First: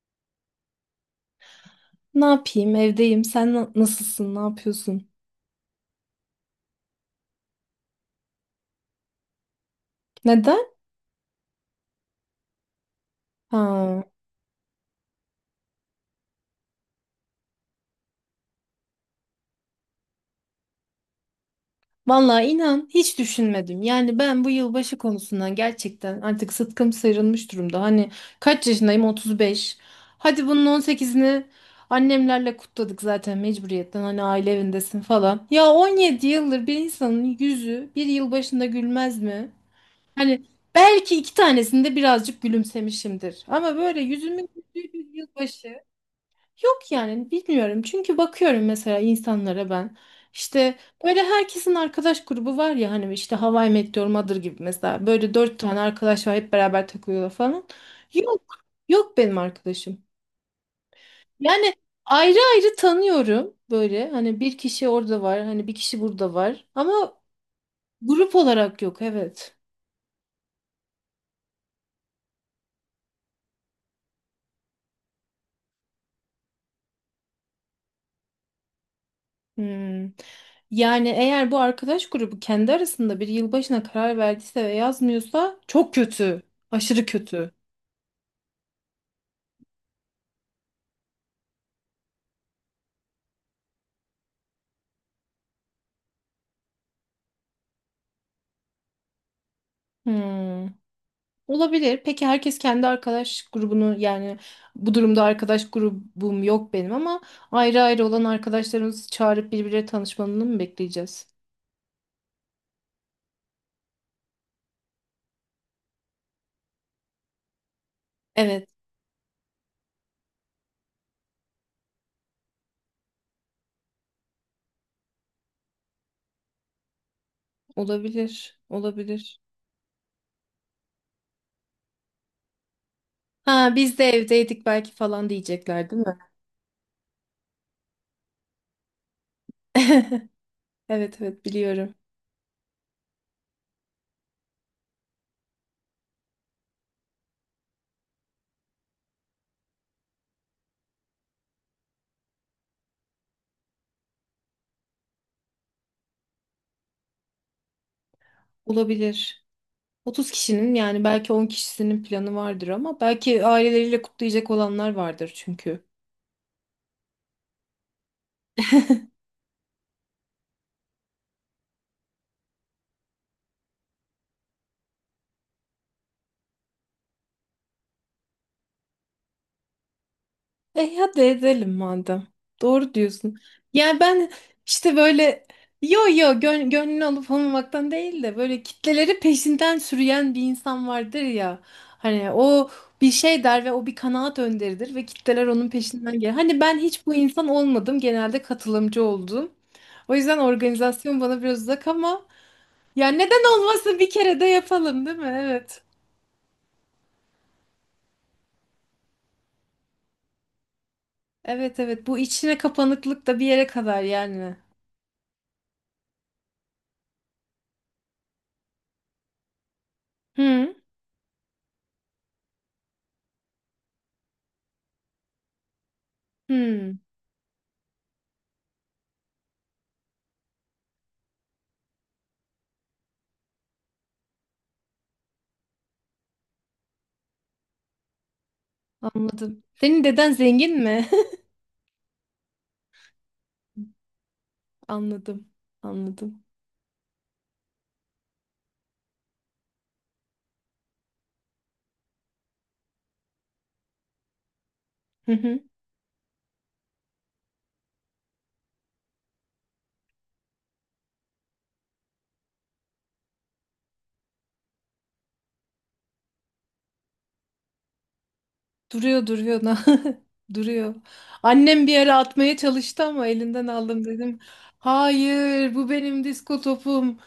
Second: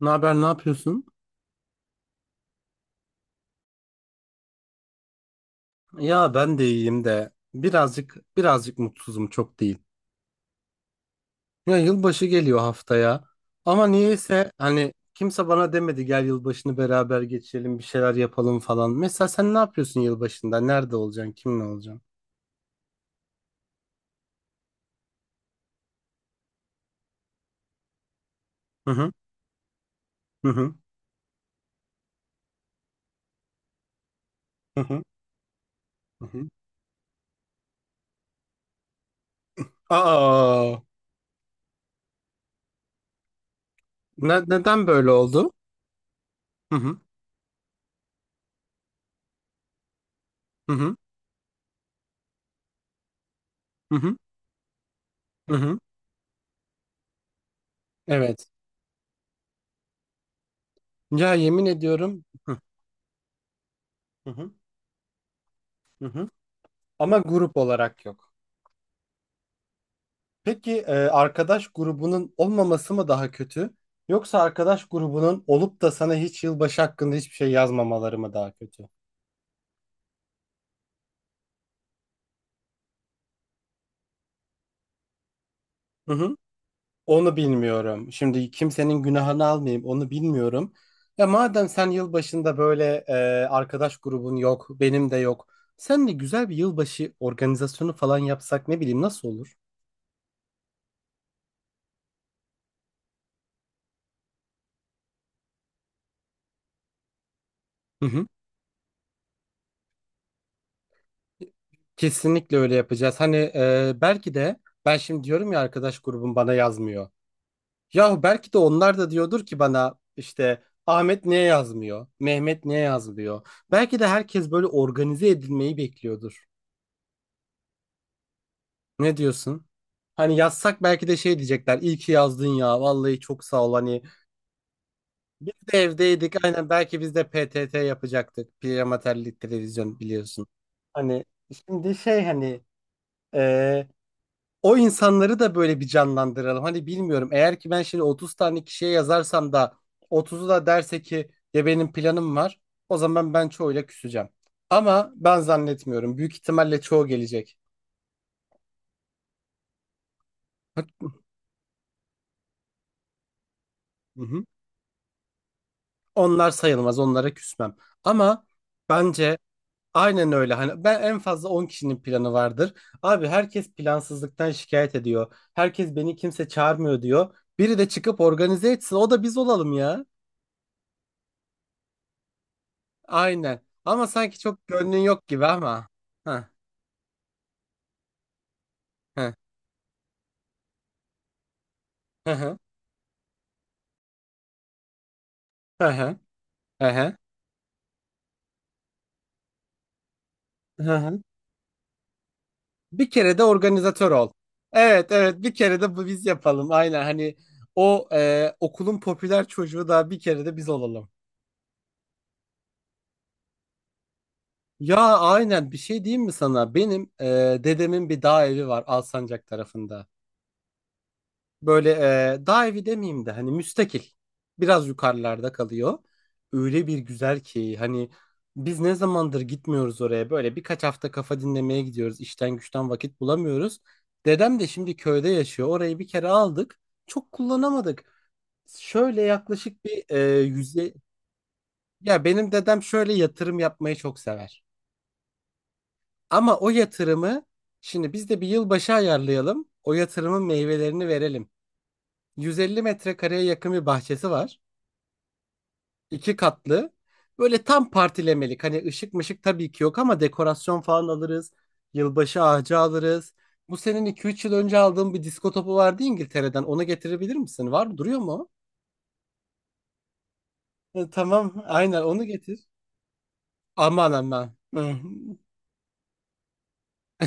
Ne haber, ne yapıyorsun? Ne yapayım? Evdeyim. Sen nasılsın? Ne yapıyorsun? Ya ben de iyiyim de birazcık birazcık mutsuzum, çok değil. Neden? Ya yılbaşı geliyor haftaya ama Ha. niyeyse hani kimse bana demedi gel yılbaşını beraber geçirelim bir şeyler yapalım falan. Mesela sen ne yapıyorsun yılbaşında? Nerede olacaksın? Kimle olacaksın? Vallahi inan hiç düşünmedim. Yani ben bu yılbaşı konusundan gerçekten artık sıtkım sıyrılmış durumda. Hani kaç Hı yaşındayım? hı. 35. Hadi Hı bunun hı. 18'ini annemlerle kutladık zaten mecburiyetten. Hani aile Hı evindesin hı. falan. Ya 17 Hı hı. yıldır bir insanın yüzü bir yılbaşında gülmez mi? Hani Aa, belki iki tanesinde birazcık gülümsemişimdir. Ama böyle yüzümün neden güldüğü böyle bir oldu? yılbaşı. Hı Yok hı. yani bilmiyorum. Çünkü bakıyorum mesela insanlara ben. Hı İşte hı. böyle herkesin arkadaş grubu var ya hani işte Hawaii Hı I hı. Mother gibi mesela. Böyle Hı dört hı. tane arkadaş var hep beraber takılıyorlar falan. Yok. Evet. Yok benim arkadaşım. Ya yemin Yani ediyorum. ayrı Hı. ayrı tanıyorum böyle. Hı Hani hı. bir kişi orada var. Hani bir kişi Hı. burada var. Ama Ama grup olarak yok. grup olarak yok evet. Peki arkadaş grubunun olmaması mı daha kötü? Yoksa arkadaş grubunun olup da sana hiç yılbaşı hakkında hiçbir şey yazmamaları mı daha kötü? Hmm. Yani eğer bu arkadaş grubu kendi arasında bir yılbaşına karar verdiyse ve yazmıyorsa çok Hı hı. kötü. Aşırı Onu kötü. bilmiyorum. Şimdi kimsenin günahını almayayım, onu bilmiyorum. Ya madem sen yılbaşında böyle arkadaş grubun yok, benim de yok. Sen de güzel bir yılbaşı organizasyonu falan yapsak ne bileyim, nasıl olur? Hmm, olabilir. Peki herkes kendi arkadaş grubunu yani bu durumda arkadaş grubum yok benim ama ayrı ayrı Hı olan hı. arkadaşlarımızı çağırıp birbirleri tanışmalarını mı bekleyeceğiz? Kesinlikle öyle yapacağız. Hani belki de ben şimdi diyorum ya arkadaş grubum bana yazmıyor. Yahu belki de Evet, onlar da diyordur ki bana, işte Ahmet niye yazmıyor? Mehmet niye yazmıyor? Belki de herkes böyle organize edilmeyi bekliyordur. olabilir. Ne Olabilir. diyorsun? Hani yazsak belki de şey diyecekler. İyi ki yazdın ya. Vallahi çok sağ ol. Ha biz Hani de evdeydik belki falan biz de diyecekler değil mi? evdeydik. Aynen, belki biz de PTT yapacaktık. Piyamaterlik televizyon biliyorsun. Evet Hani evet şimdi biliyorum. şey, hani e, o insanları da böyle bir canlandıralım. Hani bilmiyorum, eğer ki ben şimdi 30 tane kişiye yazarsam da 30'u da derse ki ya benim planım var, o zaman ben çoğuyla küseceğim. Ama ben zannetmiyorum. Büyük ihtimalle çoğu gelecek. Olabilir. 30 kişinin yani belki 10 kişisinin planı vardır ama belki aileleriyle Hı hı. kutlayacak olanlar vardır çünkü. Onlar sayılmaz, onlara küsmem. Ama bence aynen öyle. Hani ben en fazla 10 kişinin planı vardır. Abi herkes plansızlıktan şikayet ediyor. Herkes beni kimse çağırmıyor diyor. Biri de çıkıp organize etsin. O da biz olalım ya. E hadi edelim madem. Doğru diyorsun. Aynen. Yani Ama ben sanki çok işte gönlün yok böyle gibi ama. yo yo Heh. gönlünü alıp almamaktan değil de böyle kitleleri Heh. peşinden sürüyen bir insan vardır ya. Hani Heh. Heh. o bir şey der ve o bir kanaat önderidir ve kitleler onun Heh. peşinden gelir. Hani ben hiç Heh. bu insan olmadım. Genelde katılımcı oldum. O yüzden Heh. organizasyon bana biraz uzak ama ya Bir kere de neden olmasın bir organizatör ol. kere de yapalım Evet değil mi? evet, bir kere Evet. de bu biz yapalım. Aynen, hani o okulun popüler çocuğu da bir kere de biz olalım. Evet evet bu içine kapanıklık da bir yere kadar yani. Ya aynen, bir şey diyeyim mi sana? Benim dedemin bir dağ evi var Alsancak tarafında. Hı Böyle dağ evi demeyeyim de hani müstakil. Biraz yukarılarda kalıyor. Öyle hı. bir güzel ki, hani biz ne zamandır gitmiyoruz oraya. Böyle birkaç hafta kafa dinlemeye gidiyoruz. İşten güçten vakit bulamıyoruz. Dedem de şimdi köyde yaşıyor. Orayı bir kere aldık. Çok kullanamadık. Şöyle Anladım. yaklaşık Senin bir deden zengin yüze... mi? Ya benim dedem şöyle yatırım yapmayı çok sever. Anladım. Anladım. Ama o yatırımı, şimdi biz de bir yılbaşı ayarlayalım. O yatırımın meyvelerini verelim. 150 metrekareye yakın bir bahçesi var. Hı hı. İki katlı. Böyle tam partilemelik. Hani ışık mışık tabii ki yok ama dekorasyon falan alırız. Yılbaşı ağacı alırız. Bu senin 2-3 yıl önce aldığın bir disko topu vardı İngiltere'den. Onu getirebilir misin? Var mı? Duruyor mu o? Duruyor duruyor. Duruyor. Tamam. Annem bir Aynen ara onu atmaya getir. çalıştı ama elinden aldım Aman dedim. aman. Hı. Hayır, bu benim disko topum.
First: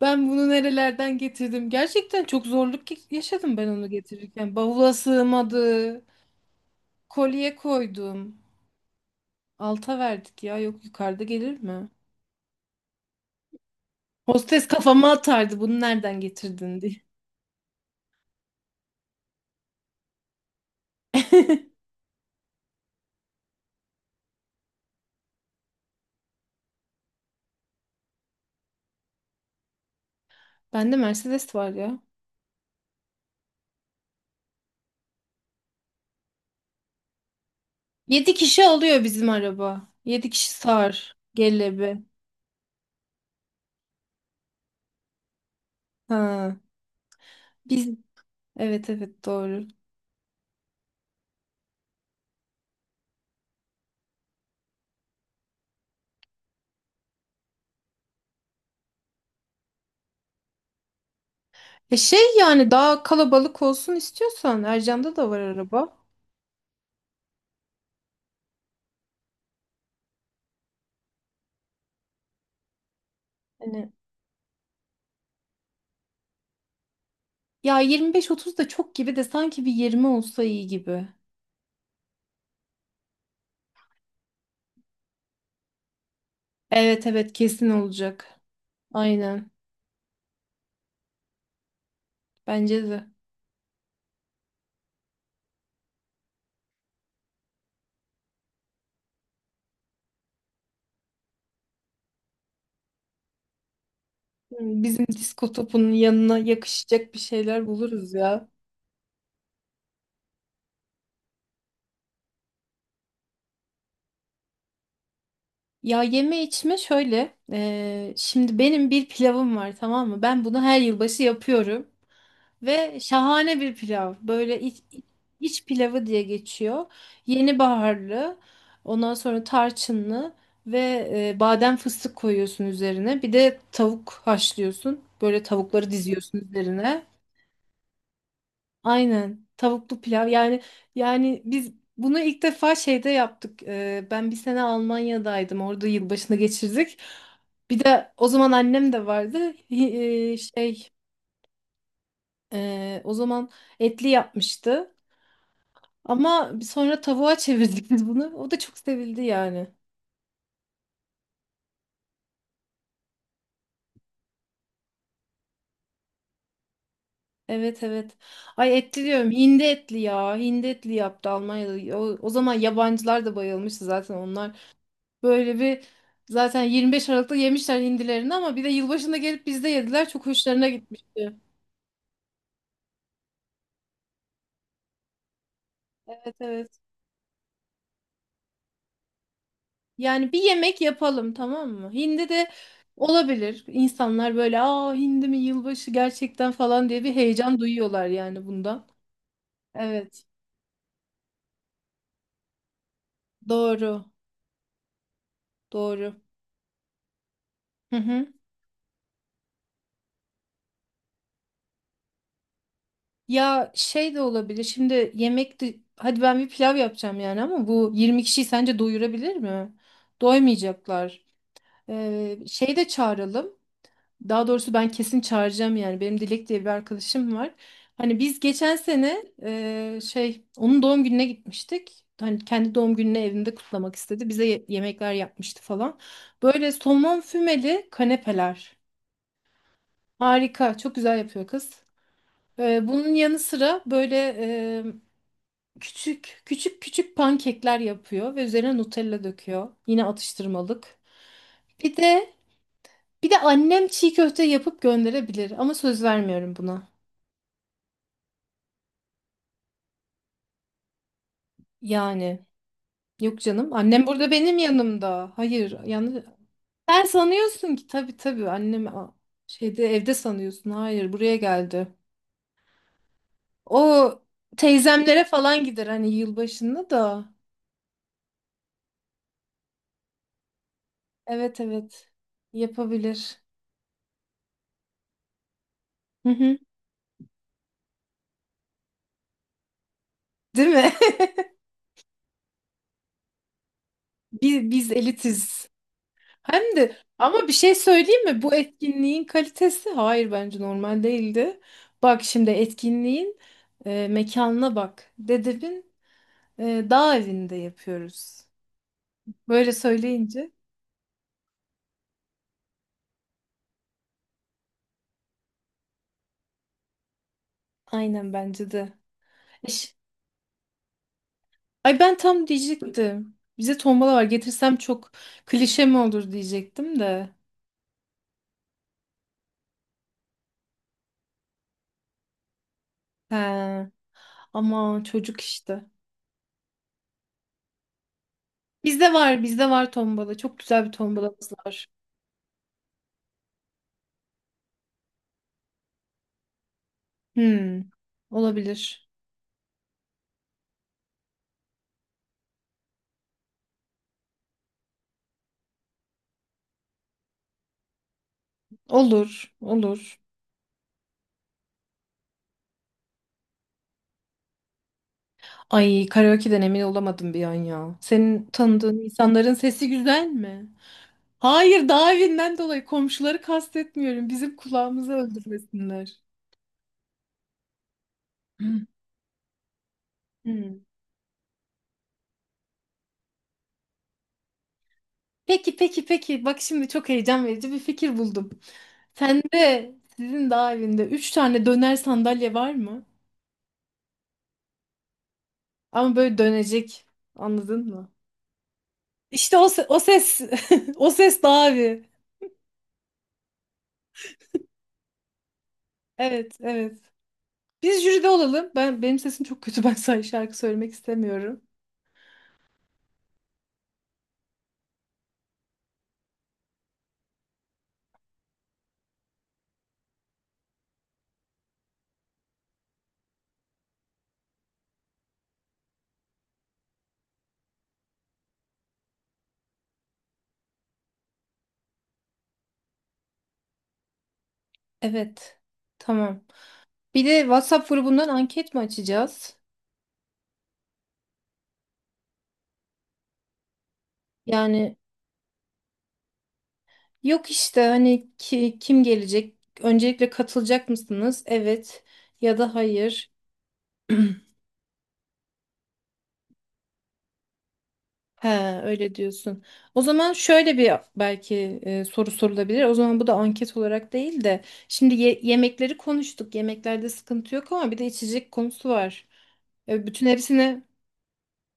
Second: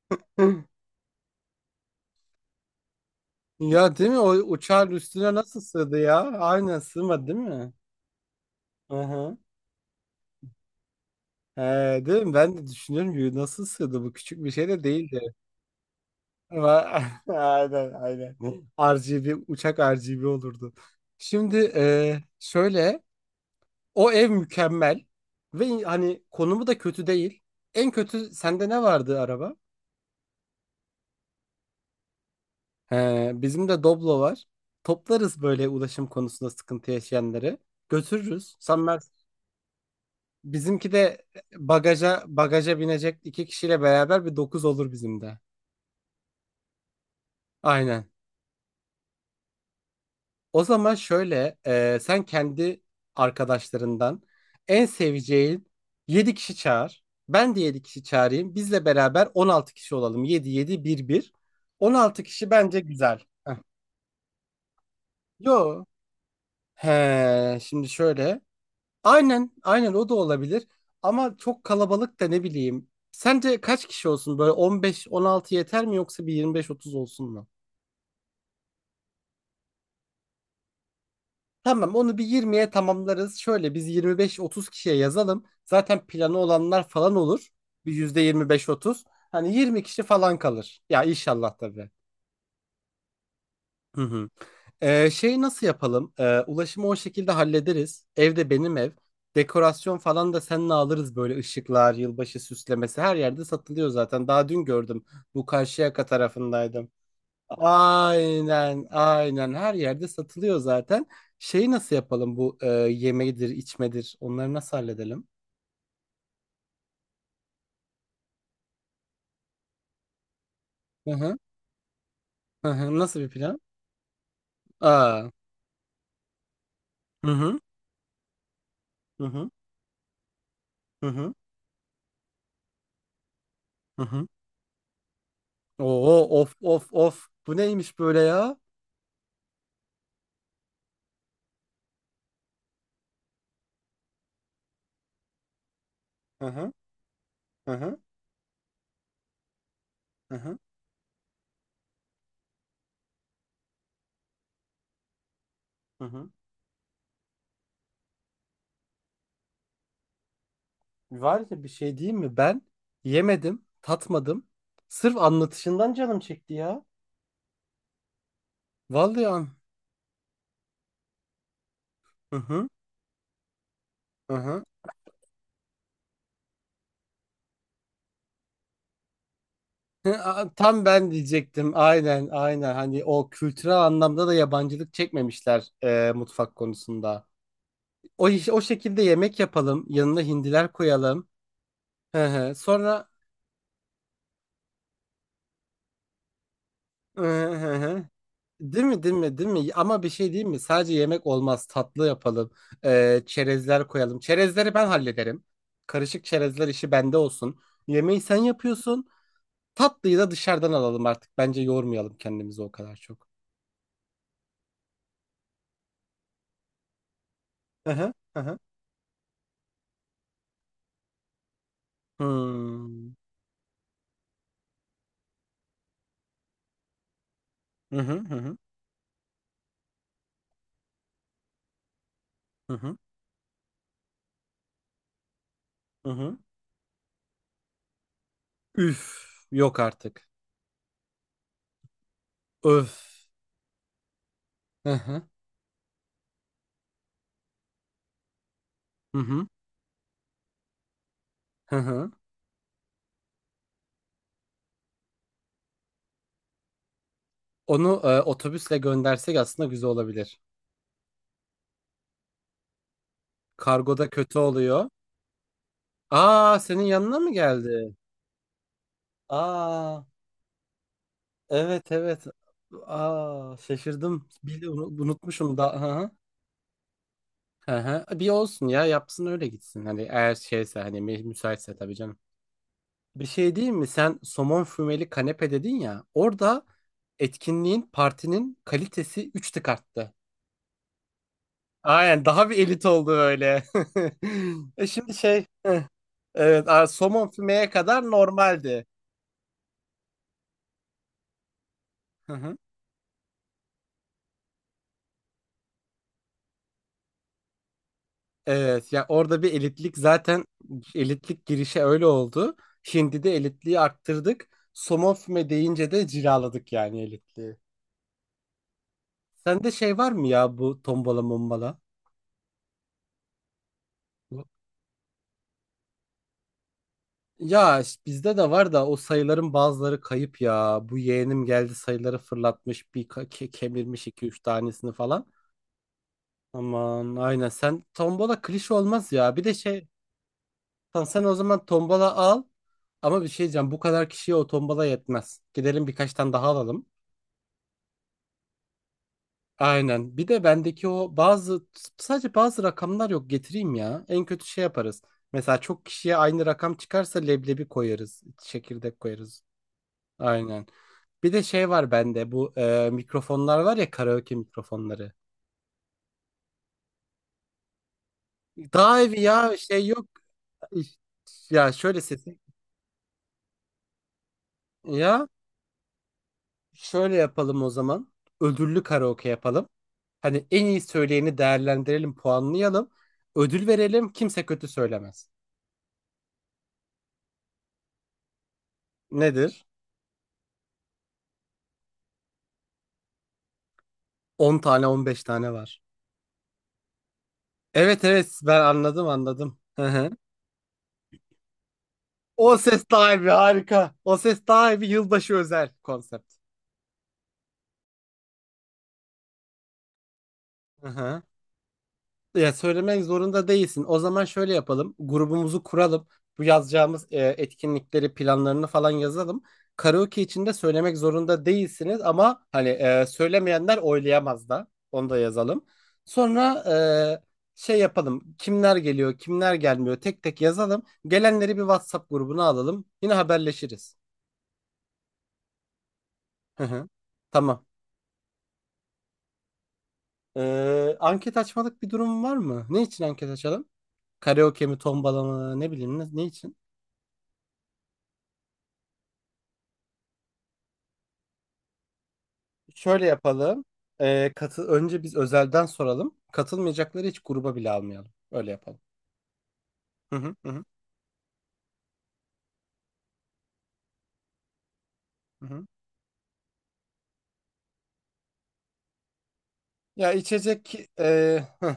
Ben bunu Hı. nerelerden getirdim? Gerçekten çok zorluk yaşadım ben onu Ya değil mi? O getirirken. uçağın Bavula üstüne nasıl sığdı sığmadı. ya? Aynen sığmadı değil Kolye mi? koydum. Hı hı. Alta verdik ya. Yok yukarıda gelir He, mi? değil mi? Ben de düşünüyorum ki nasıl sığdı, bu küçük bir Hostes şey de kafama değildi. atardı. Bunu nereden Ama- getirdin diye. Aynen aynen. RGB uçak RGB olurdu. Şimdi şöyle o ev mükemmel ve hani konumu da kötü değil. En kötü sende ne vardı, araba? Bende Mercedes var ya. He, bizim de Doblo var. Toplarız böyle ulaşım konusunda sıkıntı yaşayanları. Yedi Götürürüz. kişi Sen alıyor Mer- bizim araba. Yedi kişi bizimki sığar. de Gelebi. bagaja bagaja binecek iki kişiyle beraber bir dokuz olur bizim de. Ha. Biz Aynen. evet evet doğru. O zaman şöyle, sen kendi arkadaşlarından en seveceğin 7 kişi çağır. Ben de 7 kişi çağırayım. Bizle beraber 16 kişi olalım. Yedi yedi bir bir, on E altı şey kişi yani bence daha güzel. Heh. kalabalık olsun istiyorsan Ercan'da da var Yo. araba. He, şimdi şöyle. Aynen, aynen o da olabilir. Ama çok kalabalık da ne bileyim. Sence kaç Hani kişi olsun? Böyle 15-16 yeter mi, yoksa bir 25-30 olsun mu? ya 25-30 da çok gibi de sanki bir 20 olsa iyi gibi. Tamam, onu bir 20'ye tamamlarız. Şöyle biz 25-30 kişiye yazalım. Zaten planı olanlar Evet falan evet olur. kesin Bir yüzde olacak. %25-30. Aynen. Hani 20 kişi falan kalır. Ya inşallah tabii. Bence de. Hı hı. Şey nasıl yapalım? Ulaşımı o şekilde hallederiz. Evde, benim ev. Dekorasyon falan da seninle alırız, böyle ışıklar, yılbaşı süslemesi her yerde satılıyor zaten. Daha Hı, dün gördüm. bizim Bu disko topunun Karşıyaka yanına tarafındaydım. yakışacak bir şeyler buluruz ya. Aynen, aynen. Her yerde satılıyor zaten. Şeyi nasıl yapalım, bu yemeğidir, içmedir? Onları nasıl halledelim? Ya yeme içme şöyle. Şimdi benim bir pilavım var tamam mı? Ben bunu her Hı yılbaşı hı. yapıyorum. Hı hı. Ve Nasıl bir şahane plan? bir pilav. Böyle Aa. iç pilavı diye geçiyor. Hı Yeni hı. baharlı, ondan Hı sonra hı. tarçınlı ve Hı hı. Badem fıstık koyuyorsun üzerine. Bir de Hı tavuk hı. haşlıyorsun. Böyle tavukları Oo, diziyorsun of of üzerine. of. Bu neymiş böyle ya? Aynen. Tavuklu pilav. Yani biz bunu ilk defa şeyde yaptık. E, ben bir sene Almanya'daydım. Orada yılbaşını Hı hı. geçirdik. Hı Bir hı. de o zaman annem de vardı. Hi- Hı E, hı. şey e, o zaman etli yapmıştı. Hı hı. Ama sonra tavuğa çevirdik biz bunu. O da çok sevildi yani. Var ya, bir şey diyeyim mi? Ben yemedim, tatmadım. Sırf anlatışından canım çekti ya. Evet evet. Ay etli Vallahi diyorum. an. Hindi etli ya. Hindi etli yaptı Almanya'da. O Hı zaman hı. yabancılar da bayılmıştı zaten Hı onlar. hı. Böyle bir zaten 25 Aralık'ta yemişler hindilerini ama bir de yılbaşında gelip bizde yediler. Çok Aa, hoşlarına tam ben gitmişti. diyecektim. Aynen, aynen. Hani o kültürel anlamda da yabancılık çekmemişler Evet mutfak evet. konusunda. O şekilde yemek yapalım. Yanına Yani bir hindiler yemek koyalım. yapalım tamam mı? Hı Hindi de hı. Sonra olabilir. İnsanlar böyle aa hindi mi yılbaşı gerçekten falan diye bir hı heyecan hı hı. duyuyorlar yani Değil bundan. mi, değil mi, değil mi? Ama bir Evet. şey değil mi? Sadece yemek olmaz. Tatlı yapalım. Çerezler Doğru. koyalım. Çerezleri ben hallederim. Doğru. Karışık çerezler işi bende olsun. Hı Yemeği hı. sen yapıyorsun. Tatlıyı da dışarıdan alalım artık. Bence yormayalım kendimizi o kadar çok. Ya şey de olabilir. Şimdi yemek de hadi ben bir pilav yapacağım yani ama bu Hı hı. 20 Hı kişiyi hı. sence doyurabilir mi? Doymayacaklar. Şey de Hmm. çağıralım. Daha doğrusu ben kesin çağıracağım yani. Benim Dilek diye bir arkadaşım var. Hı hı. Hani Hı biz hı. geçen sene şey onun doğum gününe gitmiştik. Hani Hı kendi doğum hı. gününü evinde kutlamak istedi. Bize yemekler yapmıştı falan. Hı hı. Böyle somon fümeli kanepeler. Üf, yok artık. Harika. Çok güzel yapıyor kız. Bunun Öf. yanı sıra böyle Hı hı. küçük küçük küçük pankekler yapıyor ve üzerine Hı Nutella hı. döküyor. Yine atıştırmalık. Hı Bir hı. de bir de annem çiğ köfte yapıp gönderebilir ama söz vermiyorum buna. Onu otobüsle göndersek aslında güzel olabilir. Yani yok canım annem Kargoda burada kötü benim oluyor. yanımda. Hayır yani Aa, senin sen yanına mı sanıyorsun ki geldi? tabii tabii annem şeyde Aa, evde sanıyorsun. Hayır buraya geldi. evet evet. Aa, O şaşırdım. Bir de teyzemlere unutmuşum falan da. gider Hı hani hı. yılbaşında da. Hı hı. Bir olsun ya, yapsın öyle gitsin. Hani eğer şeyse, hani Evet müsaitse tabii evet canım. Bir yapabilir. şey diyeyim mi? Sen somon fümeli kanepe dedin ya. Hı hı. Orada etkinliğin, partinin kalitesi 3 tık arttı. Değil mi? Aynen, daha bir elit oldu öyle. Biz, E biz şimdi şey, elitiz. Hem evet, de somon ama bir fümeye şey kadar söyleyeyim mi? Bu normaldi. etkinliğin kalitesi hayır bence normal değildi. Bak Hı şimdi hı. etkinliğin mekanına bak. Dedebin dağ evinde yapıyoruz. Evet, ya orada bir Böyle elitlik zaten, söyleyince elitlik girişe öyle oldu. Şimdi de elitliği arttırdık. Somon füme deyince de cilaladık yani elitliği. aynen bence de. Sende Eş- şey var mı ya, bu tombala mombala? Ay ben tam diyecektim. Bize tombala var getirsem çok klişe mi olur diyecektim de. Ya işte bizde de var da o sayıların bazıları kayıp ya. Bu yeğenim geldi, sayıları fırlatmış, bir He, kemirmiş iki üç tanesini ama falan. çocuk işte. Aman aynen, sen tombola klişe Bizde olmaz ya. var Bir de bizde şey, var tombala. Çok güzel bir sen o tombalamız zaman var. tombola al ama bir şey diyeceğim, bu kadar kişiye o tombola yetmez. Gidelim birkaç tane daha alalım. Hmm, olabilir. Aynen, bir de bendeki o bazı, sadece bazı rakamlar yok, getireyim ya. En kötü şey yaparız. Mesela çok kişiye aynı rakam çıkarsa leblebi koyarız, çekirdek koyarız. Olur, olur. Aynen. Bir de şey var bende, bu mikrofonlar var ya, karaoke mikrofonları. Ay karaoke'den emin olamadım bir an ya. Senin tanıdığın Daha evi insanların ya şey sesi yok. güzel mi? Ya Hayır şöyle dağ sesi. evinden dolayı komşuları kastetmiyorum. Bizim kulağımızı Ya öldürmesinler. şöyle yapalım o zaman. Hı. Ödüllü karaoke yapalım. Hani en Hmm. iyi söyleyeni değerlendirelim, puanlayalım. Ödül verelim, kimse kötü söylemez. Peki peki peki. Bak şimdi çok heyecan verici bir fikir buldum. Nedir? Sende sizin dağ evinde üç tane döner sandalye var mı? 10-15 tane var. Ama böyle dönecek. Anladın Evet mı? evet, ben anladım İşte anladım. o, Hı o hı. ses. O ses dağ evi. O ses daha iyi, harika. O ses daha iyi yılbaşı özel konsept. Evet evet. Biz jüride olalım. Benim sesim çok kötü. Ben sadece şarkı Hı söylemek hı. istemiyorum. Ya söylemek zorunda değilsin. O zaman şöyle yapalım. Grubumuzu kuralım. Bu yazacağımız etkinlikleri, planlarını falan yazalım. Karaoke için de söylemek zorunda değilsiniz ama hani söylemeyenler oylayamaz da. Onu da yazalım. Sonra şey yapalım. Kimler geliyor, kimler gelmiyor tek tek yazalım. Gelenleri bir WhatsApp grubuna alalım. Yine haberleşiriz. Evet. Tamam. Hı hı. Bir de Tamam. WhatsApp grubundan anket mi açacağız? Anket açmalık bir durum var mı? Ne için anket açalım? Karaoke mi, Yani tombala mı, ne bileyim, ne, ne için? yok işte hani kim gelecek? Öncelikle katılacak mısınız? Evet ya da Şöyle hayır. yapalım. Katı önce biz özelden soralım. Katılmayacakları hiç gruba bile almayalım. He, Öyle yapalım. öyle diyorsun. O Hı zaman hı. Hı hı. şöyle bir belki soru sorulabilir. O zaman bu da anket olarak değil de şimdi Hı hı. yemekleri konuştuk. Yemeklerde sıkıntı yok ama bir de içecek konusu var. E, Ya bütün hepsini içecek hı.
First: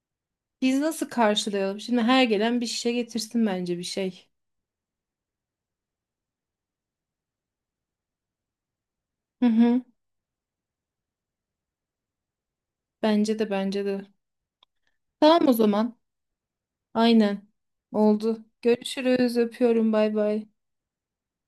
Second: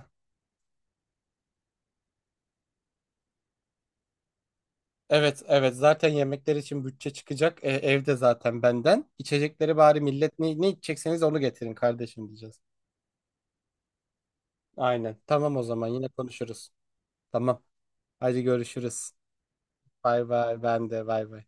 biz nasıl karşılayalım? Şimdi her gelen bir şişe getirsin bence bir şey. Evet evet, zaten yemekler için bütçe çıkacak. Evde zaten benden. Hı İçecekleri hı. bari millet, ne, ne içecekseniz onu getirin kardeşim diyeceğiz. Bence de bence de. Aynen. Tamam o Tamam o zaman, zaman. yine konuşuruz. Aynen. Tamam. Hadi Oldu. görüşürüz. Görüşürüz. Öpüyorum. Bay Bay bay. bay, ben de bay bay.